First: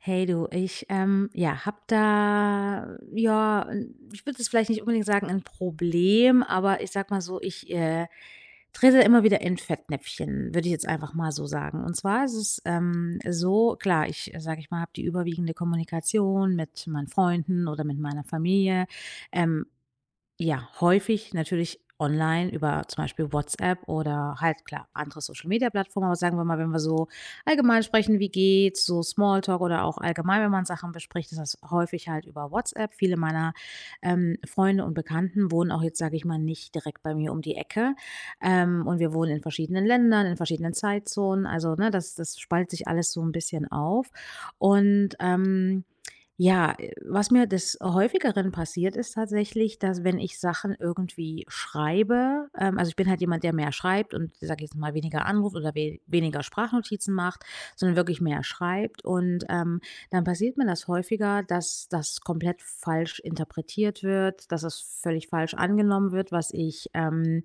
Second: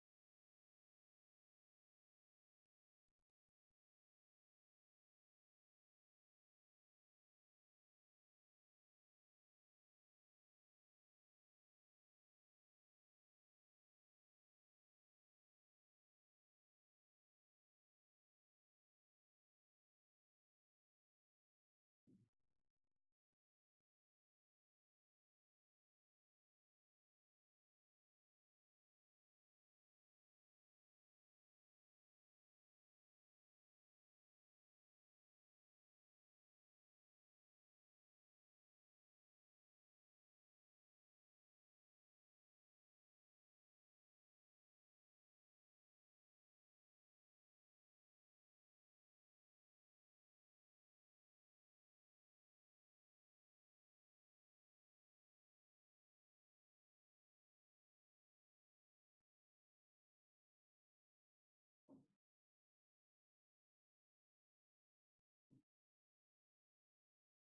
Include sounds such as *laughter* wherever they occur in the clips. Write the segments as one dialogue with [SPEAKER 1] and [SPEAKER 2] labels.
[SPEAKER 1] Hey du, ich, ja, habe da, ja, 'n ich würde es vielleicht nicht unbedingt sagen, ein Problem, aber ich sag mal so, ich trete immer wieder in Fettnäpfchen, würde ich jetzt einfach mal so sagen. Und zwar ist es, so, klar, ich, sage ich mal, habe die überwiegende Kommunikation mit meinen Freunden oder mit meiner Familie, ähm ja, häufig natürlich online über zum Beispiel WhatsApp oder halt klar andere Social-Media-Plattformen. Aber sagen wir mal, wenn wir so allgemein sprechen, wie geht's, so Smalltalk oder auch allgemein, wenn man Sachen bespricht, ist das häufig halt über WhatsApp. Viele meiner Freunde und Bekannten wohnen auch jetzt, sage ich mal, nicht direkt bei mir um die Ecke. Und wir wohnen in verschiedenen Ländern, in verschiedenen Zeitzonen. Also ne, das spaltet sich alles so ein bisschen auf. Und ja, was mir des Häufigeren passiert, ist tatsächlich, dass wenn ich Sachen irgendwie schreibe, also, ich bin halt jemand, der mehr schreibt und, sage ich jetzt mal, weniger anruft oder we weniger Sprachnotizen macht, sondern wirklich mehr schreibt. Und, dann passiert mir das häufiger, dass das komplett falsch interpretiert wird, dass es völlig falsch angenommen wird, was ich,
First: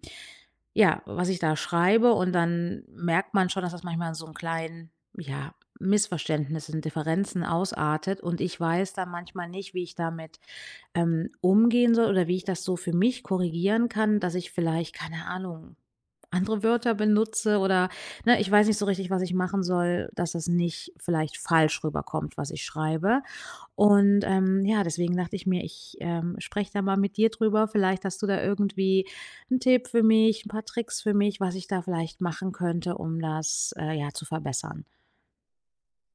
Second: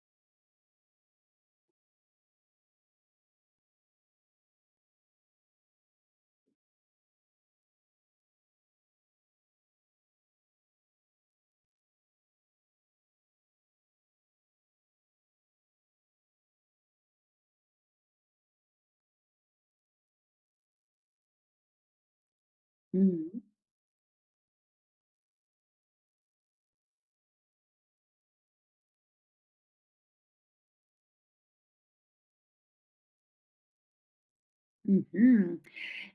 [SPEAKER 1] ja, was ich da schreibe, und dann merkt man schon, dass das manchmal in so einem kleinen, ja, Missverständnissen, Differenzen ausartet, und ich weiß dann manchmal nicht, wie ich damit, umgehen soll, oder wie ich das so für mich korrigieren kann, dass ich vielleicht, keine Ahnung, andere Wörter benutze oder, ne, ich weiß nicht so richtig, was ich machen soll, dass das nicht vielleicht falsch rüberkommt, was ich schreibe.
[SPEAKER 2] Mhm.
[SPEAKER 1] Und, ja, deswegen dachte ich mir, ich, spreche da mal mit dir drüber. Vielleicht hast du da irgendwie 'n Tipp für mich, ein paar Tricks für mich, was ich da vielleicht machen könnte, um das, ja, zu verbessern.
[SPEAKER 2] Mhm.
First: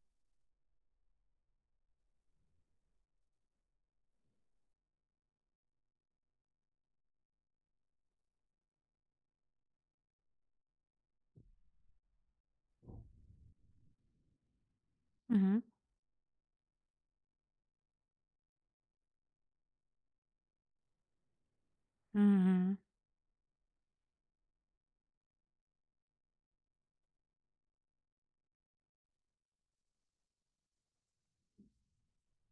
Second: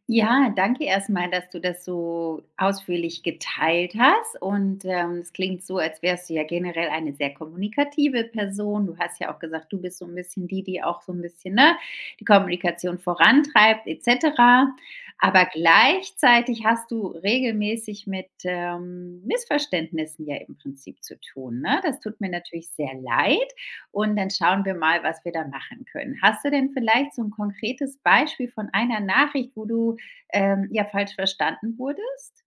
[SPEAKER 2] Ja, danke erstmal, dass du das so ausführlich geteilt hast und, es klingt so, als wärst du ja generell eine sehr kommunikative Person. Du hast ja auch gesagt, du bist so ein bisschen die, die auch so ein bisschen, ne, die Kommunikation vorantreibt et cetera. Aber
[SPEAKER 1] Mhm,
[SPEAKER 2] gleichzeitig hast du regelmäßig mit, Missverständnissen ja im Prinzip zu tun, ne? Das tut mir natürlich
[SPEAKER 1] mhm.
[SPEAKER 2] sehr leid und dann schauen wir mal, was wir da machen können. Hast du denn vielleicht so ein konkretes Beispiel von einer Nachricht, wo du ja, falsch verstanden wurdest?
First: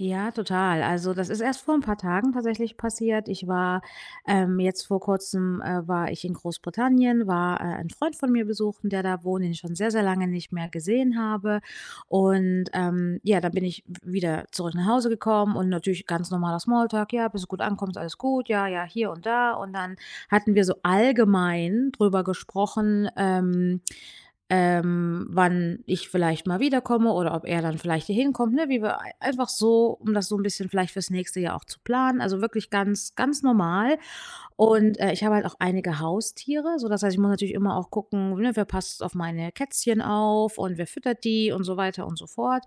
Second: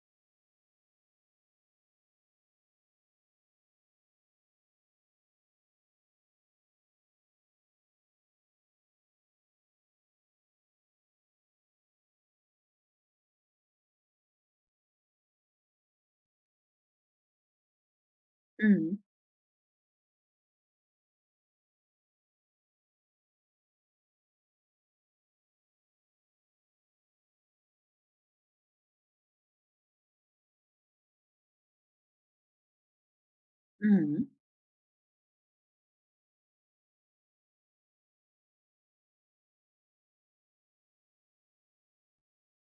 [SPEAKER 1] Ja, total. Also, das ist erst vor ein paar Tagen tatsächlich passiert. Ich war, jetzt vor Kurzem, war ich in Großbritannien, war, einen Freund von mir besuchen, der da wohnt, den ich schon sehr, sehr lange nicht mehr gesehen habe. Und, ja, dann bin ich wieder zurück nach Hause gekommen, und natürlich ganz normaler Smalltalk: „Ja, bist du gut ankommst, alles gut? Ja, ja,
[SPEAKER 2] Mhm.
[SPEAKER 1] hier und da.“ Und dann hatten wir so allgemein drüber gesprochen, wann ich vielleicht mal wiederkomme, oder ob er dann vielleicht hier hinkommt, ne? Wie wir ei einfach so, um das so ein bisschen vielleicht fürs nächste Jahr auch zu planen. Also, wirklich ganz ganz normal.
[SPEAKER 2] Mhm.
[SPEAKER 1] Und, ich habe halt auch einige Haustiere, so das heißt, ich muss natürlich immer auch gucken, ne, wer passt auf meine Kätzchen auf, und wer füttert die und so weiter und so fort.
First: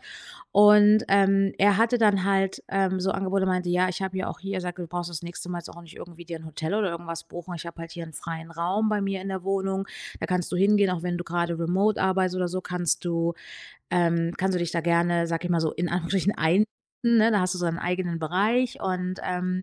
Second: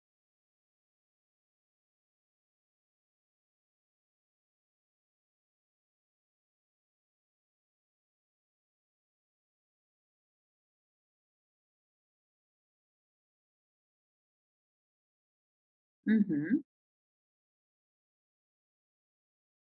[SPEAKER 1] Und, er hatte dann halt, so Angebote, meinte: „Ja, ich habe ja auch hier“ er sagte: „Du brauchst das nächste Mal jetzt auch nicht irgendwie dir ein Hotel oder irgendwas buchen. Ich habe halt hier einen freien Raum bei mir in der Wohnung. Da kannst du hingehen, auch wenn du gerade remote arbeitest oder so, kannst du dich da gerne, sag ich mal so, in Anführungsstrichen *laughs*
[SPEAKER 2] Mhm.
[SPEAKER 1] einmieten, ne? Da hast du so einen eigenen Bereich und,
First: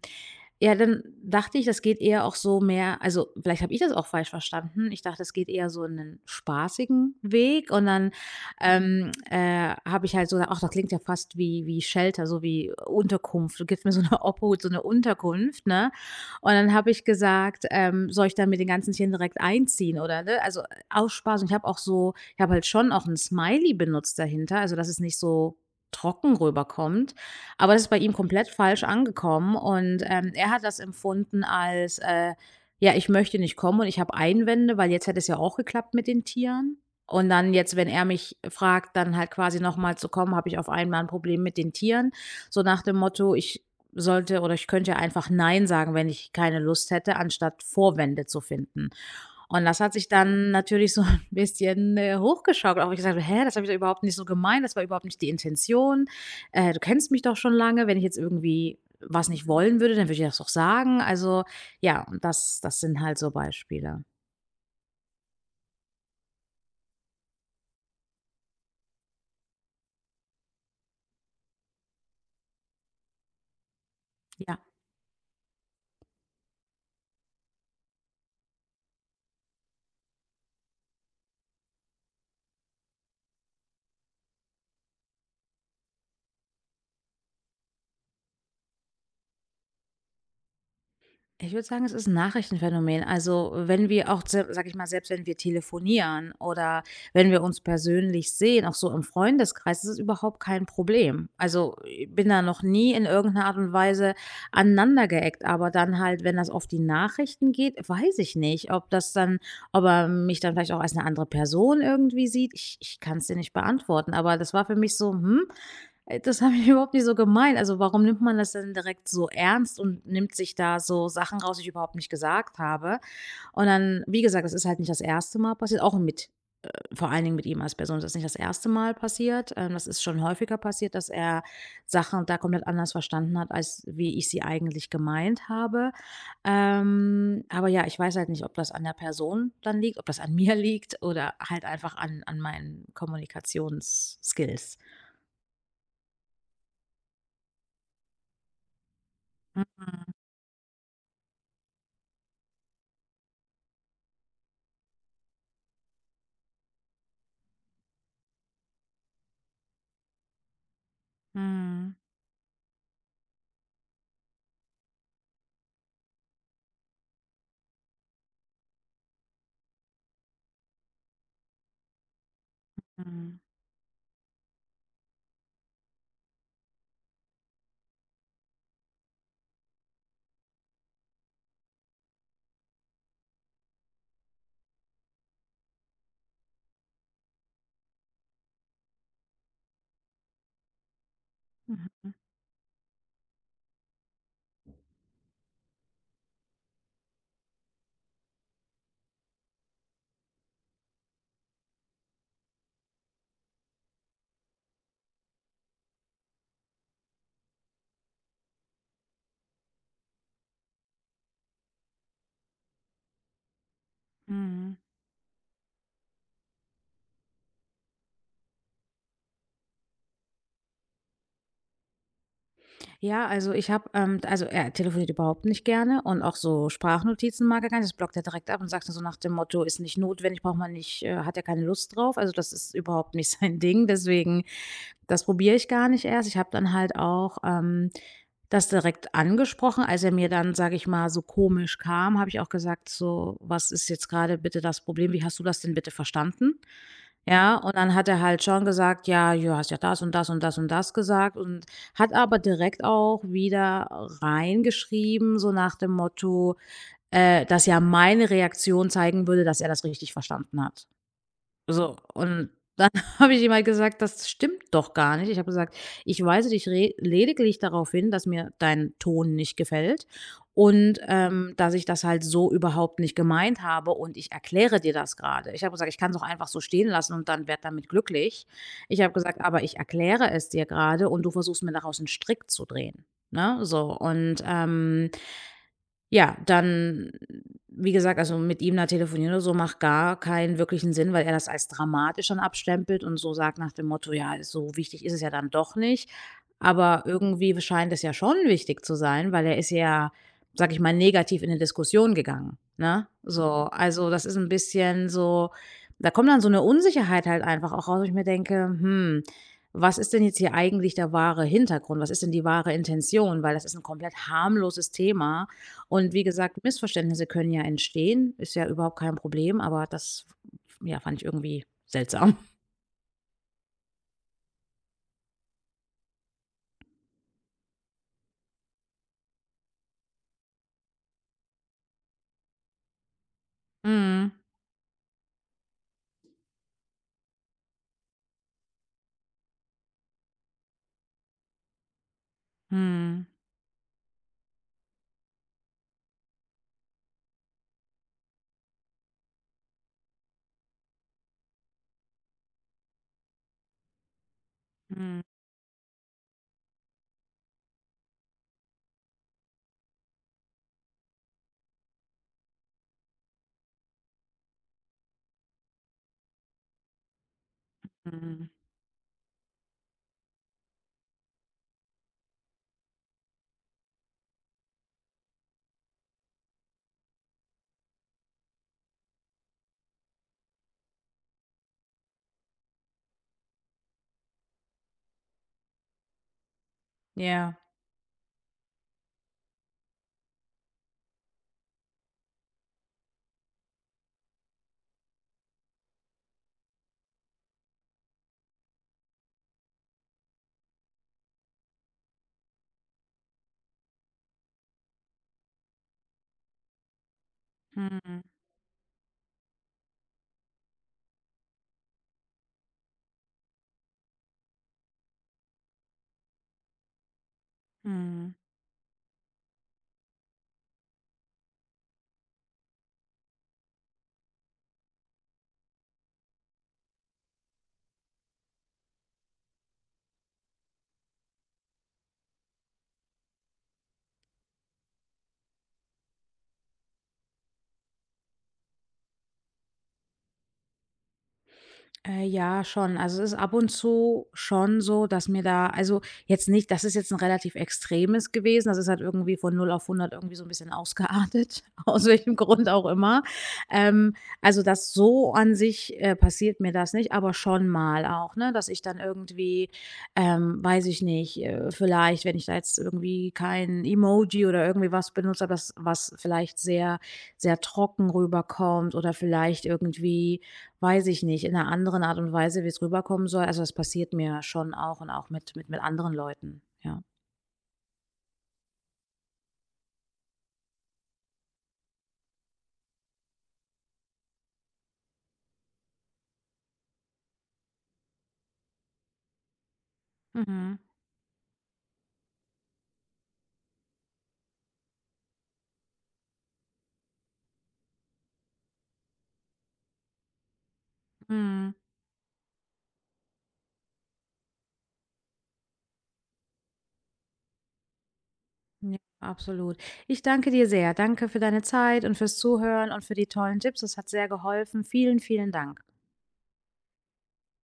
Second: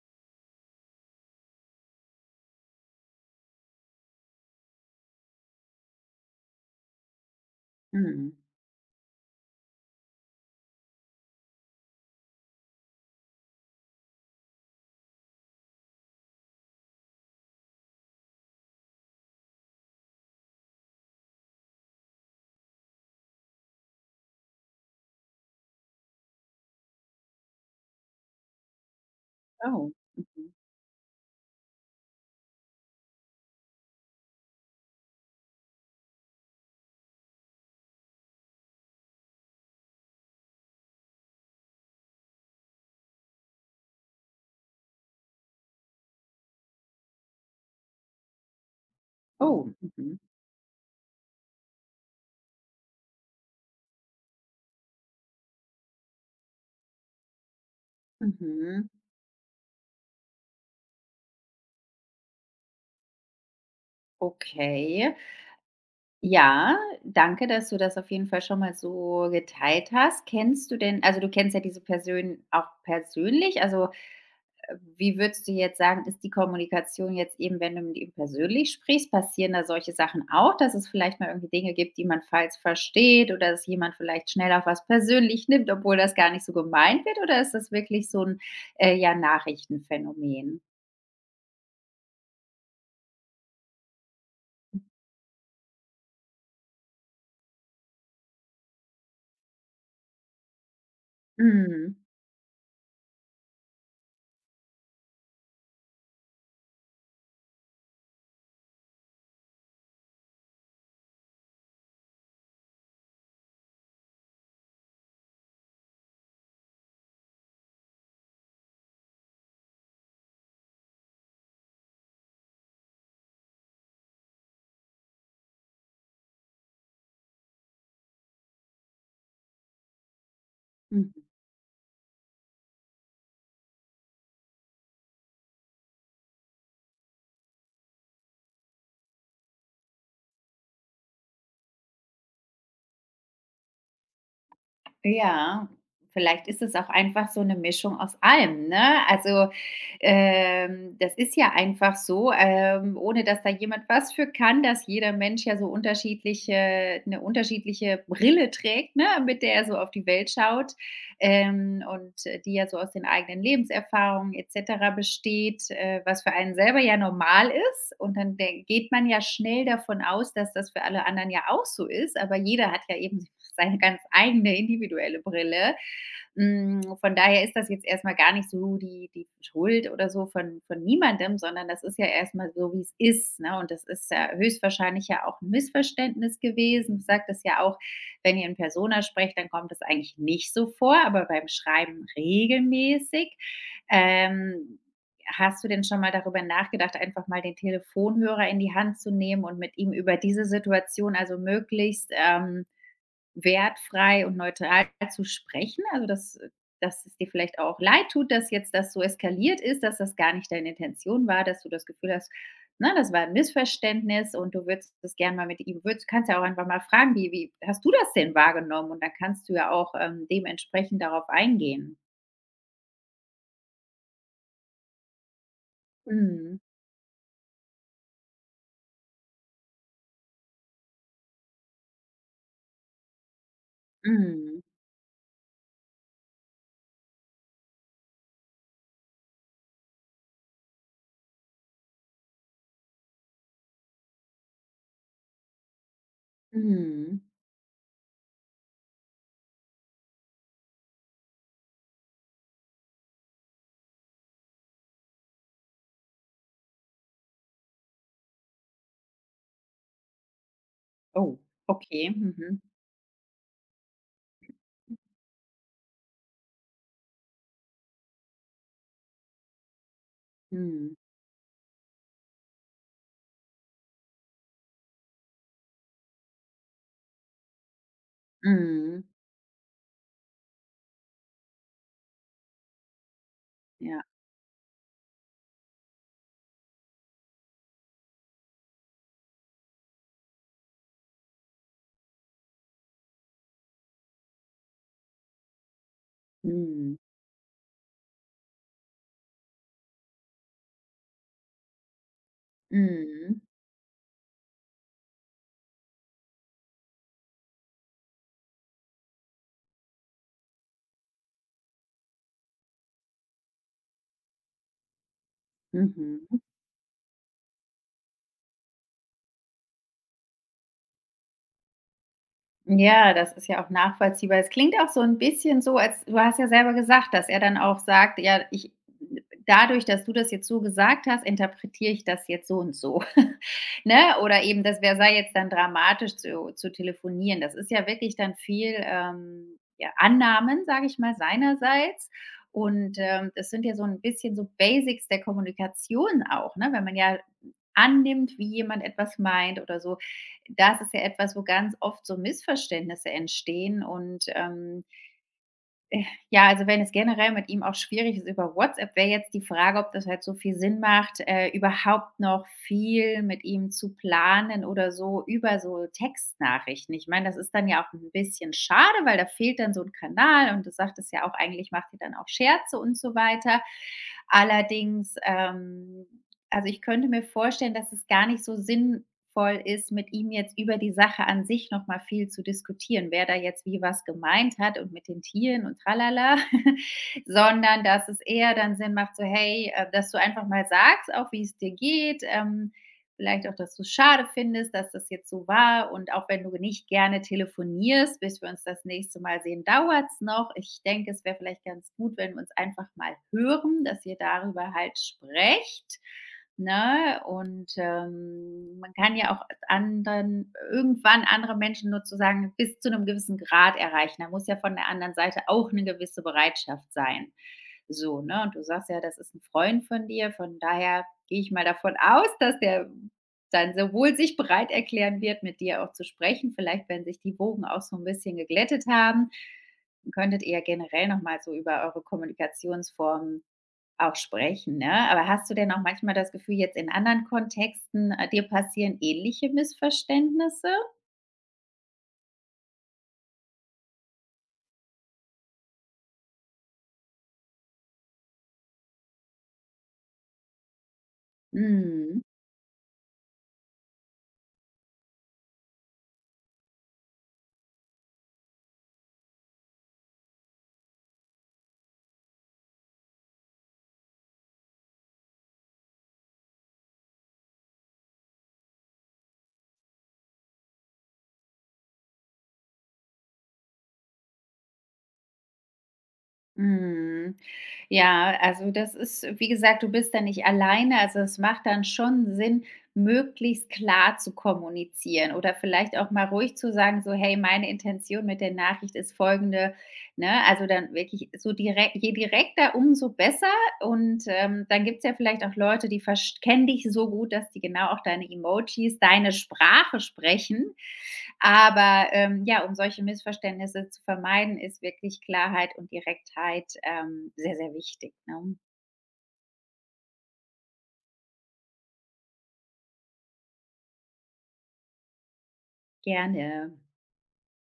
[SPEAKER 1] ja, dann dachte ich, das geht eher auch so mehr also, vielleicht habe ich das auch falsch verstanden. Ich dachte, es geht eher so in 'nen spaßigen Weg, und dann,
[SPEAKER 2] Mhm.
[SPEAKER 1] habe ich halt so gedacht: „Ach, das klingt ja fast wie Shelter, so wie Unterkunft. Du gibst mir so eine *laughs* Obhut, so eine Unterkunft“, ne? Und dann habe ich gesagt, „Soll ich dann mit den ganzen Tieren direkt einziehen oder“, ne? Also, aus Spaß, und ich habe auch so ich habe halt schon auch ein Smiley benutzt dahinter, also, dass es nicht so trocken rüberkommt. Aber das ist bei ihm komplett falsch angekommen
[SPEAKER 2] Oh.
[SPEAKER 1] und, er
[SPEAKER 2] Mhm.
[SPEAKER 1] hat das empfunden als, ja, ich möchte nicht kommen, und ich habe Einwände, weil jetzt hätte es ja auch geklappt mit den Tieren. Und dann jetzt, wenn er mich fragt, dann halt quasi nochmal zu kommen, habe ich auf einmal ein Problem mit den Tieren. So nach dem Motto, ich sollte, oder ich könnte ja einfach nein sagen, wenn ich keine Lust hätte, anstatt Vorwände zu finden. Und
[SPEAKER 2] Oh.
[SPEAKER 1] das hat sich
[SPEAKER 2] Mhm.
[SPEAKER 1] dann natürlich so *laughs* ein bisschen, hochgeschaukelt, auch wo ich gesagt habe: „Hä, das habe ich doch überhaupt nicht so gemeint, das war überhaupt nicht die Intention.“ du kennst mich doch schon lange. Wenn ich jetzt irgendwie
[SPEAKER 2] Mhm.
[SPEAKER 1] was nicht wollen würde, dann würde ich das doch sagen. Also, ja, und das sind halt so Beispiele.
[SPEAKER 2] Okay. Ja, danke, dass du das auf jeden Fall schon mal so geteilt hast. Kennst du denn also, du kennst ja diese Person auch persönlich? Also,
[SPEAKER 1] Ja.
[SPEAKER 2] wie würdest du jetzt sagen, ist die Kommunikation jetzt eben, wenn du mit ihm persönlich sprichst, passieren da solche Sachen auch, dass es vielleicht mal irgendwie Dinge gibt, die man falsch versteht oder dass jemand vielleicht schnell auf was persönlich nimmt, obwohl das gar nicht so gemeint wird? Oder ist das wirklich so ein ja, Nachrichtenphänomen?
[SPEAKER 1] Ich würde sagen, es ist 'n Nachrichtenphänomen. Also, wenn wir auch se sage ich mal, selbst wenn wir telefonieren, oder wenn wir uns persönlich sehen, auch so im Freundeskreis, ist es überhaupt kein Problem. Also,
[SPEAKER 2] Mhm.
[SPEAKER 1] ich bin da noch nie in irgendeiner Art und Weise aneinandergeeckt, aber dann halt, wenn das auf die Nachrichten geht, weiß ich nicht, ob das dann ob er mich dann vielleicht auch als eine andere Person irgendwie sieht. Ich kann es dir nicht beantworten, aber das war für mich so: „Hm, das habe ich *laughs* überhaupt nicht so gemeint. Also, warum nimmt man das denn direkt so ernst und nimmt sich da so Sachen raus, die ich überhaupt nicht gesagt habe? Und dann, wie gesagt, das ist halt nicht das erste Mal passiert, auch mit vor allen Dingen mit ihm als Person ist nicht das erste Mal passiert. Das ist schon häufiger passiert, dass er Sachen da komplett anders verstanden hat, als wie ich sie eigentlich gemeint habe. Aber ja, ich weiß halt nicht, ob das an der Person dann liegt, ob das an *laughs* mir liegt, oder halt einfach an meinen Kommunikationsskills.
[SPEAKER 2] Ja, vielleicht ist es auch einfach so eine Mischung aus allem, ne? Also, das ist ja einfach so, ohne dass da jemand was für kann, dass jeder Mensch ja so unterschiedliche eine unterschiedliche Brille trägt, ne, mit der er so auf die Welt schaut
[SPEAKER 1] Mhm.
[SPEAKER 2] und die ja so aus den eigenen Lebenserfahrungen etc. besteht, was für einen selber ja normal ist. Und dann geht man ja schnell davon aus, dass das für alle anderen ja auch so ist. Aber jeder hat ja eben
[SPEAKER 1] Mhm.
[SPEAKER 2] *laughs* seine ganz eigene individuelle Brille. Mm, von daher ist das jetzt erstmal gar nicht so die, die Schuld oder so von niemandem, sondern das ist ja erstmal so, wie es ist. Ne? Und das ist ja höchstwahrscheinlich ja auch ein Missverständnis gewesen. Du sagtest ja auch, wenn ihr in Persona sprecht, dann kommt es eigentlich nicht so vor, aber beim Schreiben
[SPEAKER 1] Mhm.
[SPEAKER 2] regelmäßig. Ähm, hast du denn schon mal darüber nachgedacht, einfach mal den Telefonhörer in die Hand zu nehmen und mit ihm über diese Situation, also möglichst wertfrei und neutral zu sprechen. Also, dass dass es dir vielleicht auch leid tut, dass jetzt das so eskaliert ist, dass das gar nicht deine Intention war, dass du das Gefühl hast, ne, das war ein Missverständnis und du
[SPEAKER 1] Mhm.
[SPEAKER 2] würdest das gerne mal mit ihm, würdest, kannst ja auch einfach mal fragen, wie, wie hast du das denn wahrgenommen? Und dann kannst du ja auch dementsprechend darauf eingehen.
[SPEAKER 1] Ja, also ich habe, also er telefoniert überhaupt nicht gerne, und auch
[SPEAKER 2] Mhm.
[SPEAKER 1] so Sprachnotizen mag er gar nicht. Das blockt er direkt ab und sagt dann so nach dem Motto, ist nicht notwendig, braucht man nicht, hat er keine Lust drauf. Also das ist überhaupt nicht *laughs* sein Ding. Deswegen
[SPEAKER 2] Mhm.
[SPEAKER 1] das probiere ich gar nicht erst. Ich habe dann halt auch, das direkt angesprochen. Als er mir dann, sage ich mal, so komisch kam, habe ich auch gesagt, so, was ist jetzt gerade bitte das Problem? Wie hast du das denn bitte verstanden?
[SPEAKER 2] Mhm.
[SPEAKER 1] Ja, und dann hat er halt schon gesagt, ja, du hast ja das und das und das und das gesagt, und hat aber direkt auch wieder reingeschrieben, so nach dem Motto, dass ja meine Reaktion zeigen würde, dass er das richtig verstanden hat.
[SPEAKER 2] Oh,
[SPEAKER 1] So,
[SPEAKER 2] okay.
[SPEAKER 1] und
[SPEAKER 2] Mhm.
[SPEAKER 1] dann *laughs* habe ich ihm halt gesagt: „Das stimmt doch gar nicht.“ Ich habe gesagt: „Ich weise dich re lediglich darauf hin, dass mir dein Ton nicht gefällt
[SPEAKER 2] Mhm.
[SPEAKER 1] und, dass ich das halt so überhaupt nicht gemeint habe, und ich erkläre dir das gerade Ich habe gesagt: „Ich kann es auch einfach so stehen lassen und dann werd damit glücklich.“ Ich
[SPEAKER 2] Mhm.
[SPEAKER 1] habe gesagt: „Aber ich erkläre es dir gerade, und du versuchst mir daraus 'n Strick zu drehen“, ne? So
[SPEAKER 2] Ja.
[SPEAKER 1] und, ja, dann, wie gesagt, also mit ihm da telefonieren oder so macht gar keinen wirklichen Sinn, weil er das als dramatisch dann abstempelt und so sagt nach dem Motto: „Ja, so wichtig ist es ja dann doch nicht.“
[SPEAKER 2] Mhm.
[SPEAKER 1] Aber irgendwie scheint es ja schon wichtig zu sein, weil er ist ja, sage ich mal, negativ in 'ne Diskussion gegangen, ne?
[SPEAKER 2] Mhm.
[SPEAKER 1] So, also das ist ein bisschen so da kommt dann so eine Unsicherheit halt einfach auch raus, wo ich mir denke: „Hm, was ist denn jetzt hier eigentlich der wahre Hintergrund? Was ist denn die wahre Intention?“ Weil das ist ein komplett harmloses Thema, und wie
[SPEAKER 2] Mhm.
[SPEAKER 1] gesagt, Missverständnisse können ja entstehen, ist ja überhaupt kein Problem, aber das, ja, fand ich irgendwie seltsam.
[SPEAKER 2] Ja, das ist ja auch nachvollziehbar. Es klingt auch so ein bisschen so, als du hast ja selber gesagt, dass er dann auch sagt: „Ja, ich dadurch, dass du das jetzt so gesagt hast, interpretiere ich das jetzt so und so.“ *laughs* Ne?
[SPEAKER 1] Mhm.
[SPEAKER 2] Oder eben, das wäre sei jetzt dann dramatisch zu telefonieren. Das ist ja wirklich dann viel, ja, Annahmen, sage ich mal, seinerseits. Und,
[SPEAKER 1] Mhm.
[SPEAKER 2] das sind ja so ein bisschen so Basics der Kommunikation auch, ne? Wenn man ja annimmt, wie jemand etwas meint oder so das ist ja etwas, wo ganz oft so Missverständnisse entstehen. Und
[SPEAKER 1] Mhm.
[SPEAKER 2] ja, also wenn es generell mit ihm auch schwierig ist über WhatsApp, wäre jetzt die Frage, ob das halt so viel Sinn macht, überhaupt noch viel mit ihm zu planen oder so über so Textnachrichten. Ich meine, das ist dann ja auch ein
[SPEAKER 1] Mhm.
[SPEAKER 2] bisschen schade, weil da fehlt dann so ein Kanal und du sagtest ja auch, eigentlich macht ihr dann auch Scherze und so weiter. Allerdings, also ich könnte mir vorstellen, dass es gar nicht so sinnvoll ist, mit ihm jetzt über die Sache an sich noch mal viel zu diskutieren, wer da jetzt wie was gemeint hat und mit den Tieren und tralala, *laughs*
[SPEAKER 1] Ja.
[SPEAKER 2] sondern dass es eher dann Sinn macht, so hey, dass du einfach mal sagst, auch wie es dir geht, vielleicht auch, dass du es schade findest, dass das jetzt so war und auch wenn du nicht gerne telefonierst, bis wir uns das nächste Mal sehen, dauert es noch. Ich denke, es wäre vielleicht ganz gut, wenn wir uns einfach mal hören, dass ihr darüber halt sprecht. Ne? Und,
[SPEAKER 1] Mhm.
[SPEAKER 2] man kann ja auch andere Menschen nur zu sagen bis zu einem gewissen Grad erreichen. Da muss ja von der anderen Seite auch eine gewisse Bereitschaft sein. So,
[SPEAKER 1] Mhm.
[SPEAKER 2] ne? Und du sagst ja, das ist ein Freund von dir, von daher gehe ich mal davon aus, dass der dann sowohl sich bereit erklären wird, mit dir auch zu sprechen. Vielleicht, wenn sich die Wogen auch so ein bisschen geglättet haben, könntet ihr generell noch mal so über eure Kommunikationsformen auch sprechen, ne? Aber hast du denn auch manchmal das Gefühl, jetzt in anderen Kontexten, dir passieren ähnliche Missverständnisse?
[SPEAKER 1] Ja, schon. Also, es ist ab und zu schon so, dass mir da also, jetzt nicht das ist jetzt ein relativ extremes gewesen. Das ist halt irgendwie von 0 auf 100 irgendwie so ein bisschen ausgeartet, *laughs* aus
[SPEAKER 2] Mhm.
[SPEAKER 1] welchem Grund auch immer. Ähm, also, das so an sich, passiert mir das nicht, aber schon mal auch, ne, dass ich dann irgendwie, weiß ich nicht, vielleicht, wenn ich da jetzt irgendwie kein Emoji oder irgendwie was benutzt habe, das was vielleicht sehr, sehr trocken rüberkommt, oder vielleicht irgendwie weiß ich nicht, in einer anderen Art und Weise, wie es rüberkommen soll. Also, das passiert mir schon auch, und auch mit mit anderen Leuten, ja.
[SPEAKER 2] Mhm. Ja, also das ist wie gesagt, du bist da nicht alleine. Also, es macht dann schon Sinn, möglichst klar zu kommunizieren oder vielleicht auch mal ruhig zu sagen, so: „Hey, meine Intention mit der Nachricht ist folgende“, ne? Also,
[SPEAKER 1] Mhm,
[SPEAKER 2] dann wirklich so direkt, je direkter, umso besser, und, dann gibt's ja vielleicht auch Leute, die verst kennen dich so gut, dass die genau auch deine Emojis, deine Sprache sprechen.
[SPEAKER 1] mhm.
[SPEAKER 2] Aber, ja, um solche Missverständnisse zu vermeiden, ist wirklich Klarheit und Direktheit, sehr, sehr wichtig, ne?
[SPEAKER 1] Ja, absolut. Ich danke dir sehr. Danke für deine Zeit und fürs Zuhören und für die tollen Tipps. Das hat sehr geholfen. Vielen, vielen Dank.
[SPEAKER 2] Gerne.